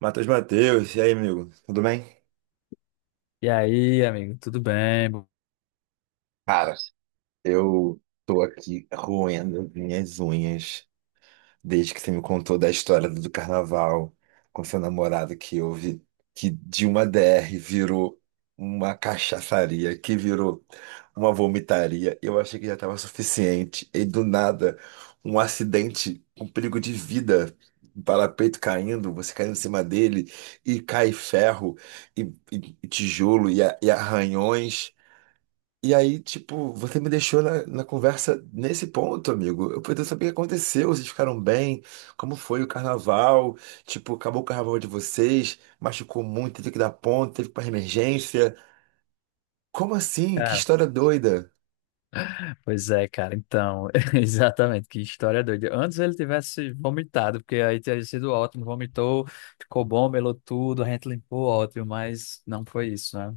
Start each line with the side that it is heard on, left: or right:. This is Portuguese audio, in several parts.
right: Matheus, e aí, amigo? Tudo bem?
left: E aí, amigo, tudo bem?
right: Cara, eu tô aqui roendo minhas unhas desde que você me contou da história do carnaval com seu namorado que houve, que de uma DR virou uma cachaçaria, que virou uma vomitaria. Eu achei que já estava suficiente. E do nada, um acidente com perigo de vida. Um Parapeito caindo, você caindo em cima dele, e cai ferro, e, e tijolo, e arranhões. E aí, tipo, você me deixou na conversa nesse ponto, amigo. Eu poderia saber o que aconteceu, vocês ficaram bem, como foi o carnaval, tipo, acabou o carnaval de vocês, machucou muito, teve que dar ponto, teve que ir pra emergência. Como assim? Que
left: Cara,
right: história doida.
left: pois é, cara, então, exatamente, que história doida. Antes ele tivesse vomitado, porque aí teria sido ótimo, vomitou, ficou bom, melou tudo, a gente limpou, ótimo, mas não foi isso, né?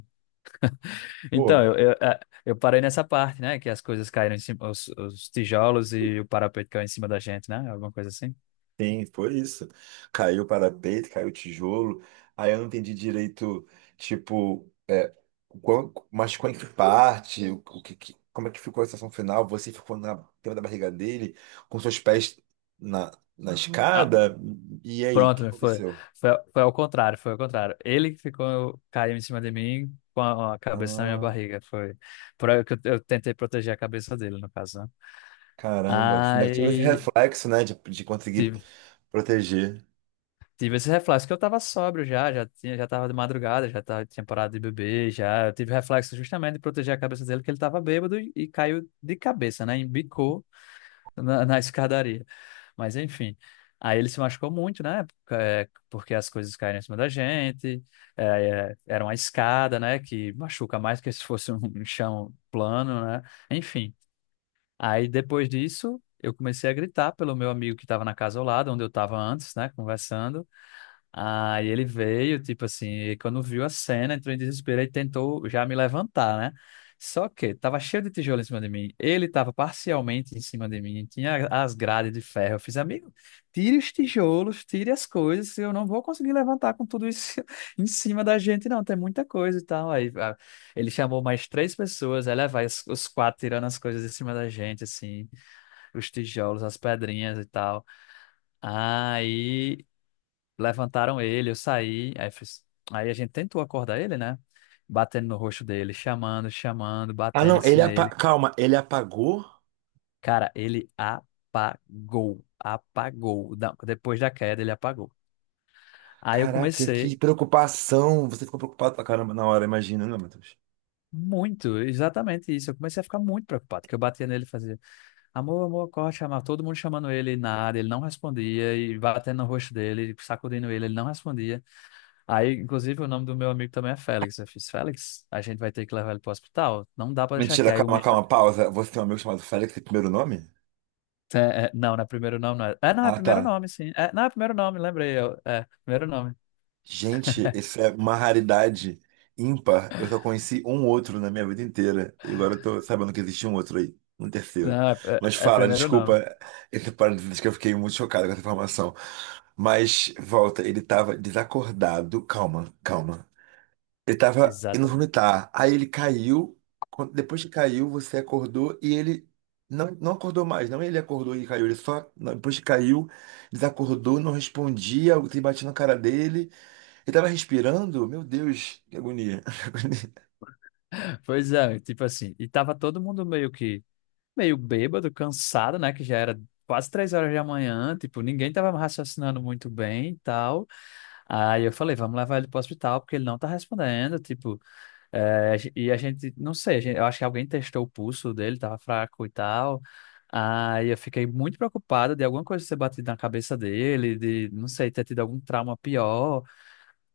left: Então,
right: Pô.
left: eu eu parei nessa parte, né, que as coisas caíram em cima, os tijolos e o parapeito caiu em cima da gente, né? Alguma coisa assim.
right: Sim, foi isso. Caiu o parapeito, caiu o tijolo. Aí eu não entendi direito, tipo, é, mas qual é que parte, como é que ficou a sensação final? Você ficou na cima da barriga dele, com seus pés na, na
left: Ah,
right: escada? E aí, o
left: pronto,
right: que
left: né?
right: aconteceu?
left: Foi ao contrário, foi ao contrário. Ele que ficou, caiu em cima de mim com a cabeça na minha
right: Ah,
left: barriga, foi. Por aí que eu tentei proteger a cabeça dele, no caso, né?
right: caramba, você ainda tive esse
left: Aí
right: reflexo, né, de conseguir
left: tive,
right: proteger.
left: tive esse reflexo, que eu tava sóbrio já, já tinha, já tava de madrugada, já tava, tinha parado de beber, já. Eu tive reflexo justamente de proteger a cabeça dele, que ele tava bêbado e caiu de cabeça, né? Embicou na escadaria. Mas enfim. Aí ele se machucou muito, né? Porque as coisas caíram em cima da gente. Era uma escada, né? Que machuca mais que se fosse um chão plano, né? Enfim. Aí depois disso, eu comecei a gritar pelo meu amigo que estava na casa ao lado, onde eu estava antes, né? Conversando. Aí ele veio, tipo assim, e quando viu a cena, entrou em desespero e tentou já me levantar, né? Só que tava cheio de tijolo em cima de mim, ele tava parcialmente em cima de mim, tinha as grades de ferro. Eu fiz: amigo, tire os tijolos, tire as coisas, eu não vou conseguir levantar com tudo isso em cima da gente, não, tem muita coisa e tal. Ele chamou mais três pessoas, aí lá vai os quatro tirando as coisas de cima da gente, assim, os tijolos, as pedrinhas e tal. Aí levantaram ele, eu saí. Aí a gente tentou acordar ele, né? Batendo no rosto dele, chamando, chamando,
right: Ah,
left: batendo
right: não,
left: assim
right: ele,
left: nele.
right: calma, ele apagou?
left: Cara, ele apagou, apagou. Depois da queda, ele apagou. Aí eu
right: Caraca, que
left: comecei
right: preocupação. Você ficou preocupado pra caramba na hora, imagina, né, Matheus?
left: Muito, exatamente isso. Eu comecei a ficar muito preocupado, que eu batia nele e fazia, amor, amor, corre, chamava todo mundo chamando ele, e nada, ele não respondia, e batendo no rosto dele, sacudindo ele, ele não respondia. Aí, inclusive, o nome do meu amigo também é Félix. Eu fiz: Félix, a gente vai ter que levar ele pro hospital. Não dá pra deixar aqui.
right: Mentira,
left: Aí o
right: calma,
left: menino.
right: calma, pausa. Você tem um amigo chamado Félix, tem primeiro nome?
left: É, é, não, não é primeiro nome, não é. É, não, é
right: Ah, tá.
left: primeiro nome, sim. É, não, é primeiro nome, lembrei eu. É, primeiro nome.
right: Gente, isso é uma raridade ímpar. Eu só conheci um outro na minha vida inteira. E agora eu tô sabendo que existe um outro aí, um terceiro.
left: Não, é,
right: Mas
left: é
right: fala,
left: primeiro nome.
right: desculpa esse parênteses que eu fiquei muito chocado com essa informação. Mas volta, ele tava desacordado. Calma, calma. Ele tava indo
left: Exatamente.
right: vomitar. Aí ele caiu. Depois que caiu, você acordou e ele não, não acordou mais. Não, ele acordou e caiu. Ele só, não, depois que caiu, desacordou, não respondia. Você batia na cara dele. Ele tava respirando. Meu Deus, que agonia. Que agonia.
left: Pois é, tipo assim. E tava todo mundo meio que, meio bêbado, cansado, né? Que já era quase 3 horas da manhã. Tipo, ninguém tava raciocinando muito bem e tal. Aí eu falei: vamos levar ele pro hospital, porque ele não tá respondendo. Tipo. É, e a gente, não sei, eu acho que alguém testou o pulso dele, tava fraco e tal. Aí eu fiquei muito preocupada de alguma coisa ter batido na cabeça dele, de, não sei, ter tido algum trauma pior.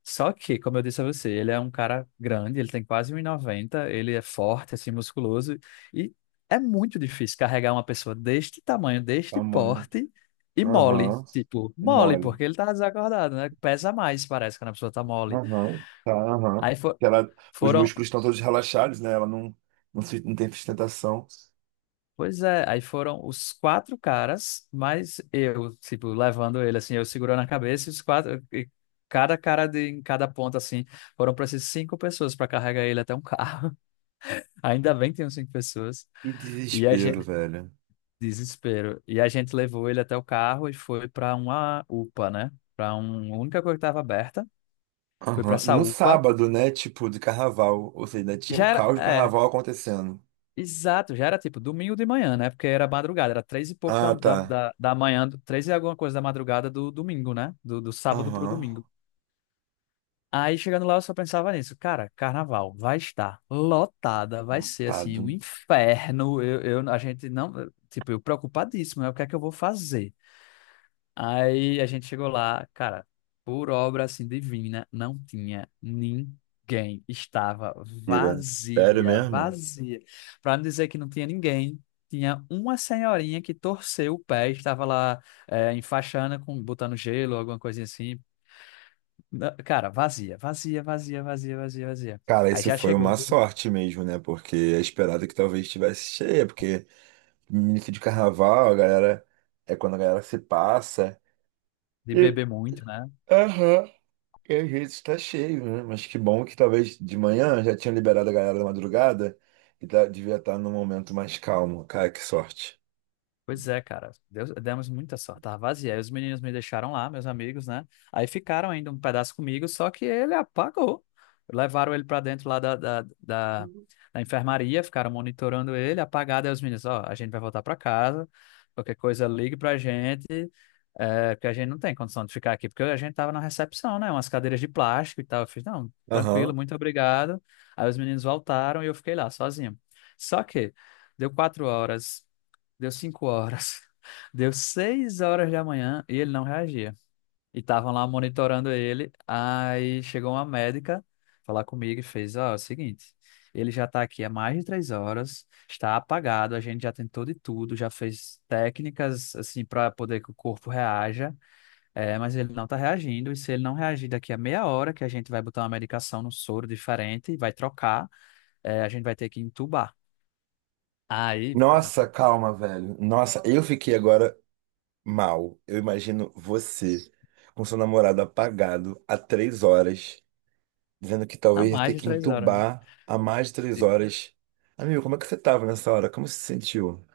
left: Só que, como eu disse a você, ele é um cara grande, ele tem quase um 1,90, ele é forte, assim, musculoso. E é muito difícil carregar uma pessoa deste tamanho, deste
right: Tamanho.
left: porte e mole.
right: Aham.
left: Tipo, mole,
right: Mole.
left: porque ele tá desacordado, né? Pesa mais, parece, quando a pessoa tá mole.
right: Aham. Tá, aham.
left: Aí foi.
right: Que ela, os
left: Foram
right: músculos estão todos relaxados, né? Ela não, não, não tem sustentação.
left: Pois é, aí foram os quatro caras, mas eu, tipo, levando ele, assim, eu segurando a cabeça, e os quatro, e cada cara em cada ponta, assim, foram para essas cinco pessoas para carregar ele até um carro. Ainda bem que tinham cinco pessoas.
right: Que
left: E a
right: desespero,
left: gente,
right: velho.
left: Desespero. E a gente levou ele até o carro e foi para uma UPA, né? Para uma única coisa que estava aberta, foi para
right: Aham.
left: essa
right: No
left: UPA.
right: sábado, né? Tipo, de carnaval. Ou seja, ainda tinha o
left: Já era,
right: caos do
left: é,
right: carnaval acontecendo.
left: Exato, já era tipo domingo de manhã, né? Porque era madrugada, era três e pouco
right: Ah, tá.
left: da manhã, três e alguma coisa da madrugada do domingo, né? Do sábado pro
right: Aham.
left: domingo. Aí chegando lá eu só pensava nisso, cara, carnaval vai estar lotada, vai ser assim
right: Lotado.
left: um inferno. A gente não, tipo, eu preocupadíssimo, né? O que é que eu vou fazer? Aí a gente chegou lá, cara, por obra assim divina, não tinha ninguém. Estava
right: Pira. Sério
left: vazia,
right: mesmo?
left: vazia. Para não dizer que não tinha ninguém, tinha uma senhorinha que torceu o pé, estava lá enfaixando, com, botando gelo, alguma coisinha assim. Cara, vazia, vazia, vazia, vazia, vazia, vazia.
right: Cara,
left: Aí
right: isso
left: já
right: foi
left: chegou
right: uma sorte mesmo, né? Porque é esperado que talvez estivesse cheia, porque início de carnaval, a galera. É quando a galera se passa.
left: de
right: E.
left: beber muito, né?
right: Aham. E às vezes tá cheio, né? Mas que bom que talvez de manhã já tinham liberado a galera da madrugada e devia estar num momento mais calmo. Cara, que sorte.
left: Pois é, cara. Demos muita sorte. Tava vazia. Aí os meninos me deixaram lá, meus amigos, né? Aí ficaram ainda um pedaço comigo, só que ele apagou. Levaram ele pra dentro lá da enfermaria, ficaram monitorando ele, apagado. Aí os meninos: ó, a gente vai voltar pra casa. Qualquer coisa, ligue pra gente. É, porque a gente não tem condição de ficar aqui, porque a gente tava na recepção, né? Umas cadeiras de plástico e tal. Eu fiz: não, tranquilo,
right: Aham.
left: muito obrigado. Aí os meninos voltaram e eu fiquei lá sozinho. Só que deu 4 horas. Deu 5 horas. Deu 6 horas da manhã e ele não reagia. E estavam lá monitorando ele. Aí chegou uma médica falar comigo e fez: ó, é o seguinte, ele já está aqui há mais de 3 horas, está apagado, a gente já tentou de tudo, já fez técnicas assim para poder que o corpo reaja, mas ele não está reagindo. E se ele não reagir daqui a meia hora, que a gente vai botar uma medicação no soro diferente e vai trocar, a gente vai ter que entubar. Aí, cara,
right: Nossa, calma, velho. Nossa, eu fiquei agora mal. Eu imagino você com seu namorado apagado há 3 horas, dizendo que
left: há
right: talvez ia
left: mais
right: ter
left: de
right: que
left: três horas,
right: entubar há mais de três
left: né?
right: horas. Amigo, como é que você tava nessa hora? Como você se sentiu?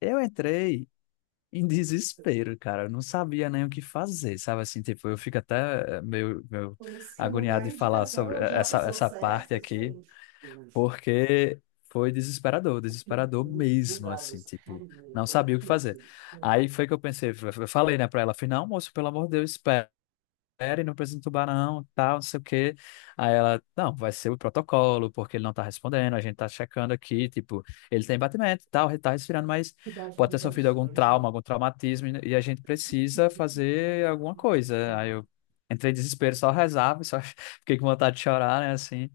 left: Eu entrei em desespero, cara. Eu não sabia nem o que fazer, sabe? Assim, tipo, eu fico até meio, meio agoniado de falar sobre essa, essa parte aqui, porque foi desesperador, desesperador mesmo, assim, tipo, não sabia o que fazer. Aí foi que eu pensei, eu falei, né, pra ela, falei: não, moço, pelo amor de Deus, espera série, não precisa entubar não, tal, não sei o quê. Aí ela: não, vai ser o protocolo, porque ele não tá respondendo, a gente tá checando aqui, tipo, ele tem batimento, e tal, ele tá respirando, mas pode ter sofrido algum trauma, algum traumatismo, e a gente precisa fazer alguma coisa. Aí eu entrei em desespero, só rezava, só fiquei com vontade de chorar, né, assim.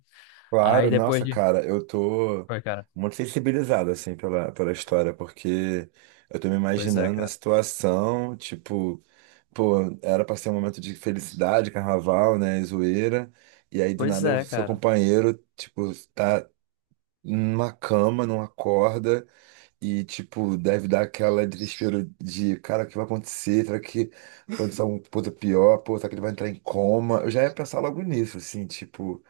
left: Aí
right: Claro,
left: depois
right: nossa,
left: de...
right: cara, eu tô
left: Foi, cara.
right: muito sensibilizado, assim, pela história, porque eu tô me
left: Pois é,
right: imaginando na
left: cara.
right: situação, tipo. Pô, era pra ser um momento de felicidade, carnaval, né, e zoeira. E aí do
left: Pois
right: nada o
left: é,
right: seu
left: cara.
right: companheiro, tipo, tá numa cama, não acorda e tipo, deve dar aquela desespero de, cara, o que vai acontecer? Será que vai acontecer alguma coisa pior? Pô, será que ele vai entrar em coma? Eu já ia pensar logo nisso, assim, tipo,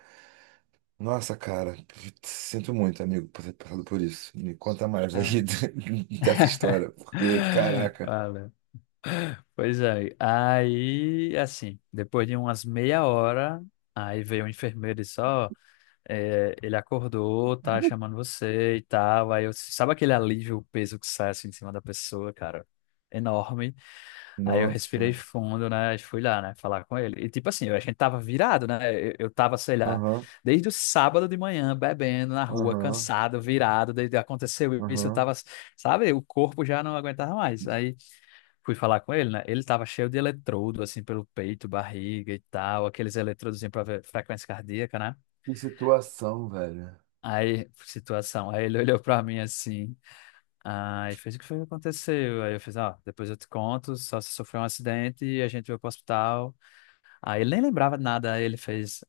right: nossa, cara, sinto muito, amigo, por ter passado por isso. Me conta mais aí
left: Ah,
right: dessa história, porque, caraca,
left: valeu. Pois é. Aí, assim, depois de umas meia hora, aí veio o enfermeiro e disse: ó, ele acordou, tá chamando você e tal. Aí eu, sabe aquele alívio, o peso que sai assim de cima da pessoa, cara? Enorme. Aí eu respirei
right: nossa.
left: fundo, né? E fui lá, né? Falar com ele. E tipo assim, a gente tava virado, né? Eu tava, sei lá,
right: Aham,
left: desde o sábado de manhã, bebendo na rua,
right: aham,
left: cansado, virado. Desde aconteceu isso, eu
right: aham.
left: tava, sabe? O corpo já não aguentava mais. Aí fui falar com ele, né? Ele tava cheio de eletrodo, assim, pelo peito, barriga e tal, aqueles eletrodos pra ver frequência cardíaca, né?
right: Que situação, velho.
left: Aí, situação. Aí ele olhou pra mim assim, aí fez: o que foi que aconteceu? Aí eu fiz: ó, depois eu te conto, só se sofreu um acidente e a gente veio pro hospital. Aí ele nem lembrava de nada, aí ele fez: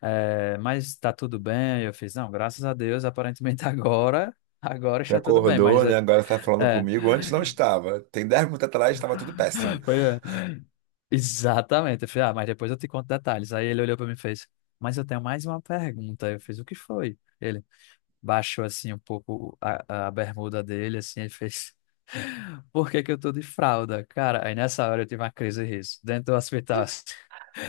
left: mas tá tudo bem? Aí eu fiz: não, graças a Deus, aparentemente agora, agora
right: Você
left: está tudo bem, mas
right: acordou, né? Agora você tá falando
left: é,
right: comigo. Antes não estava. Tem 10 minutos atrás estava tudo péssimo.
left: foi, é. Exatamente. Eu falei: ah, mas depois eu te conto detalhes. Aí ele olhou para mim e fez: mas eu tenho mais uma pergunta. Aí eu fiz: o que foi? Ele baixou assim um pouco a bermuda dele, assim, ele fez: por que que eu tô de fralda? Cara, aí nessa hora eu tive uma crise de riso, dentro do hospital assim.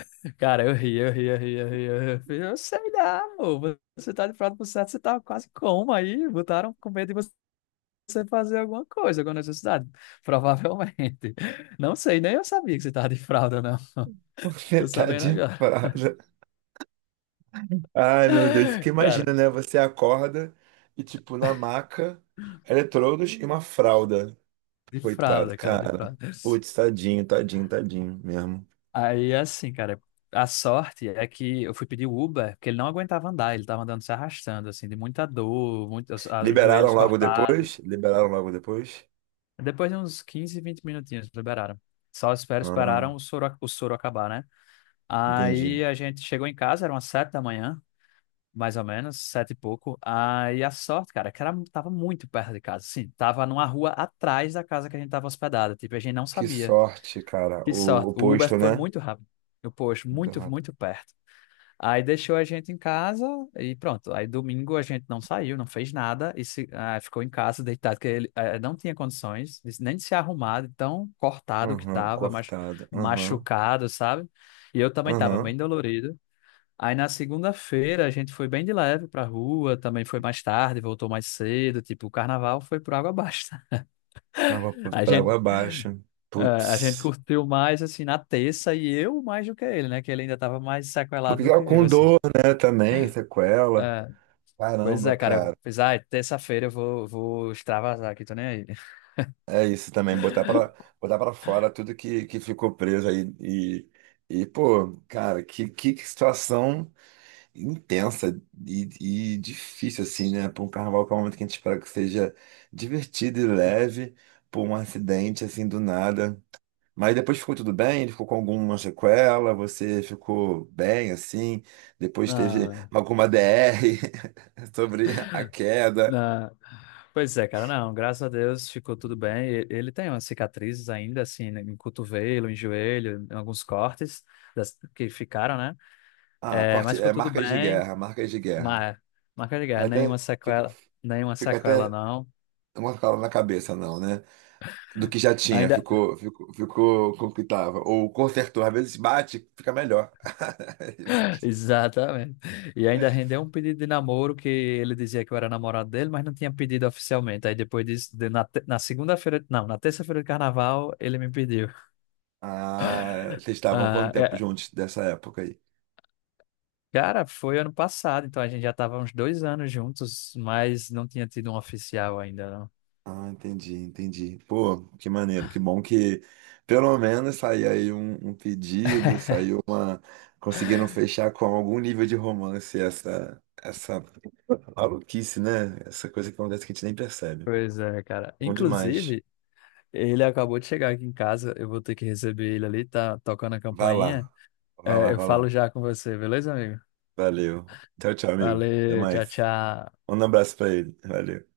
left: Cara, eu ri, eu ri, eu ri, eu ri. Eu ri. Eu falei: eu sei lá, amor, você tá de fralda por certo, você tá quase como aí, botaram com medo de você fazer alguma coisa, alguma necessidade, provavelmente. Não sei, nem eu sabia que você tava de fralda, não.
right: Você
left: Tô
right: tá
left: sabendo
right: de
left: agora.
right: parada. Ai, meu Deus. Porque
left: Cara,
right: imagina, né? Você acorda e, tipo, na maca, eletrodos e uma fralda.
left: de
right: Coitado,
left: fralda, cara, de
right: cara.
left: fralda.
right: Putz, tadinho, tadinho, tadinho mesmo.
left: Aí, assim, cara, a sorte é que eu fui pedir o Uber, porque ele não aguentava andar, ele tava andando se arrastando, assim, de muita dor, muito, os, ah, os
right: Liberaram
left: joelhos
right: logo depois?
left: cortados.
right: Liberaram logo depois?
left: Depois de uns 15, 20 minutinhos, liberaram. Só espero, esperaram
right: Ah,
left: o soro acabar, né?
right: entendi.
left: Aí a gente chegou em casa, eram umas 7 da manhã, mais ou menos, 7 e pouco. Aí a sorte, cara, é que era, tava muito perto de casa, assim, tava numa rua atrás da casa que a gente tava hospedada, tipo, a gente não
right: Que
left: sabia.
right: sorte, cara.
left: Que sorte.
right: O
left: O Uber
right: posto,
left: foi
right: né?
left: muito rápido. Eu, poxa,
right: Muito
left: muito,
right: rápido.
left: muito perto. Aí deixou a gente em casa e pronto. Aí domingo a gente não saiu, não fez nada e se, ah, ficou em casa deitado, porque ele não tinha condições nem de se arrumar, de tão cortado que
right: Aham,
left: estava, mas
right: cortado. Aham.
left: machucado, sabe? E eu também estava
right: Aham.
left: bem dolorido. Aí na segunda-feira a gente foi bem de leve pra rua, também foi mais tarde, voltou mais cedo, tipo, o carnaval foi por água abaixo.
right: Água p-
left: A
right: pra
left: gente
right: água abaixo.
left: a gente
right: Putz.
left: curtiu mais, assim, na terça e eu mais do que ele, né? Que ele ainda tava mais sequelado
right: Porque
left: do
right: é
left: que eu,
right: com
left: assim.
right: dor, né? Também, sequela.
left: É, pois
right: Caramba,
left: é, cara. Eu
right: cara.
left: fiz: ai, terça-feira eu vou, vou extravasar aqui, tô nem aí.
right: É isso também, botar pra fora tudo que ficou preso aí. E, pô, cara, que situação intensa e, e difícil, assim, né? Pra um carnaval que é um momento que a gente espera que seja divertido e leve, por um acidente, assim, do nada. Mas depois ficou tudo bem? Ele ficou com alguma sequela? Você ficou bem assim? Depois teve
left: Não,
right: alguma DR sobre a queda?
left: não. Pois é, cara, não. Graças a Deus ficou tudo bem. Ele tem umas cicatrizes ainda, assim, né, em cotovelo, em joelho, em alguns cortes que ficaram, né?
right: Ah,
left: É,
right: corte,
left: mas ficou
right: é,
left: tudo
right: marcas de
left: bem.
right: guerra, marcas de guerra.
left: Mas, marca de
right: É
left: guerra,
right: até, fica,
left: nenhuma
right: fica
left: sequela,
right: até
left: não.
right: uma cala na cabeça, não, né? Do que já tinha,
left: Ainda,
right: ficou, ficou, ficou com o que tava. Ou consertou, às vezes bate, fica melhor.
left: exatamente. E ainda rendeu um pedido de namoro que ele dizia que eu era namorado dele, mas não tinha pedido oficialmente. Aí depois disso, na segunda-feira, não, na terça-feira de carnaval, ele me pediu.
right: Ah, vocês estavam quanto
left: Ah,
right: tempo
left: é,
right: juntos dessa época aí?
left: cara, foi ano passado, então a gente já estava uns 2 anos juntos, mas não tinha tido um oficial ainda, não.
right: Ah, entendi, entendi. Pô, que maneiro, que bom que pelo menos saiu aí um pedido, saiu uma. Conseguiram fechar com algum nível de romance essa, essa maluquice, né? Essa coisa que acontece que a gente nem percebe.
left: Pois é, cara.
right: Bom demais.
left: Inclusive, ele acabou de chegar aqui em casa, eu vou ter que receber ele ali, tá tocando a
right: Vai
left: campainha.
right: lá,
left: É, eu
right: vai
left: falo
right: lá.
left: já com você, beleza, amigo?
right: Valeu. Tchau, tchau, amigo. Até
left: Valeu, tchau,
right: mais.
left: tchau.
right: Um abraço pra ele. Valeu.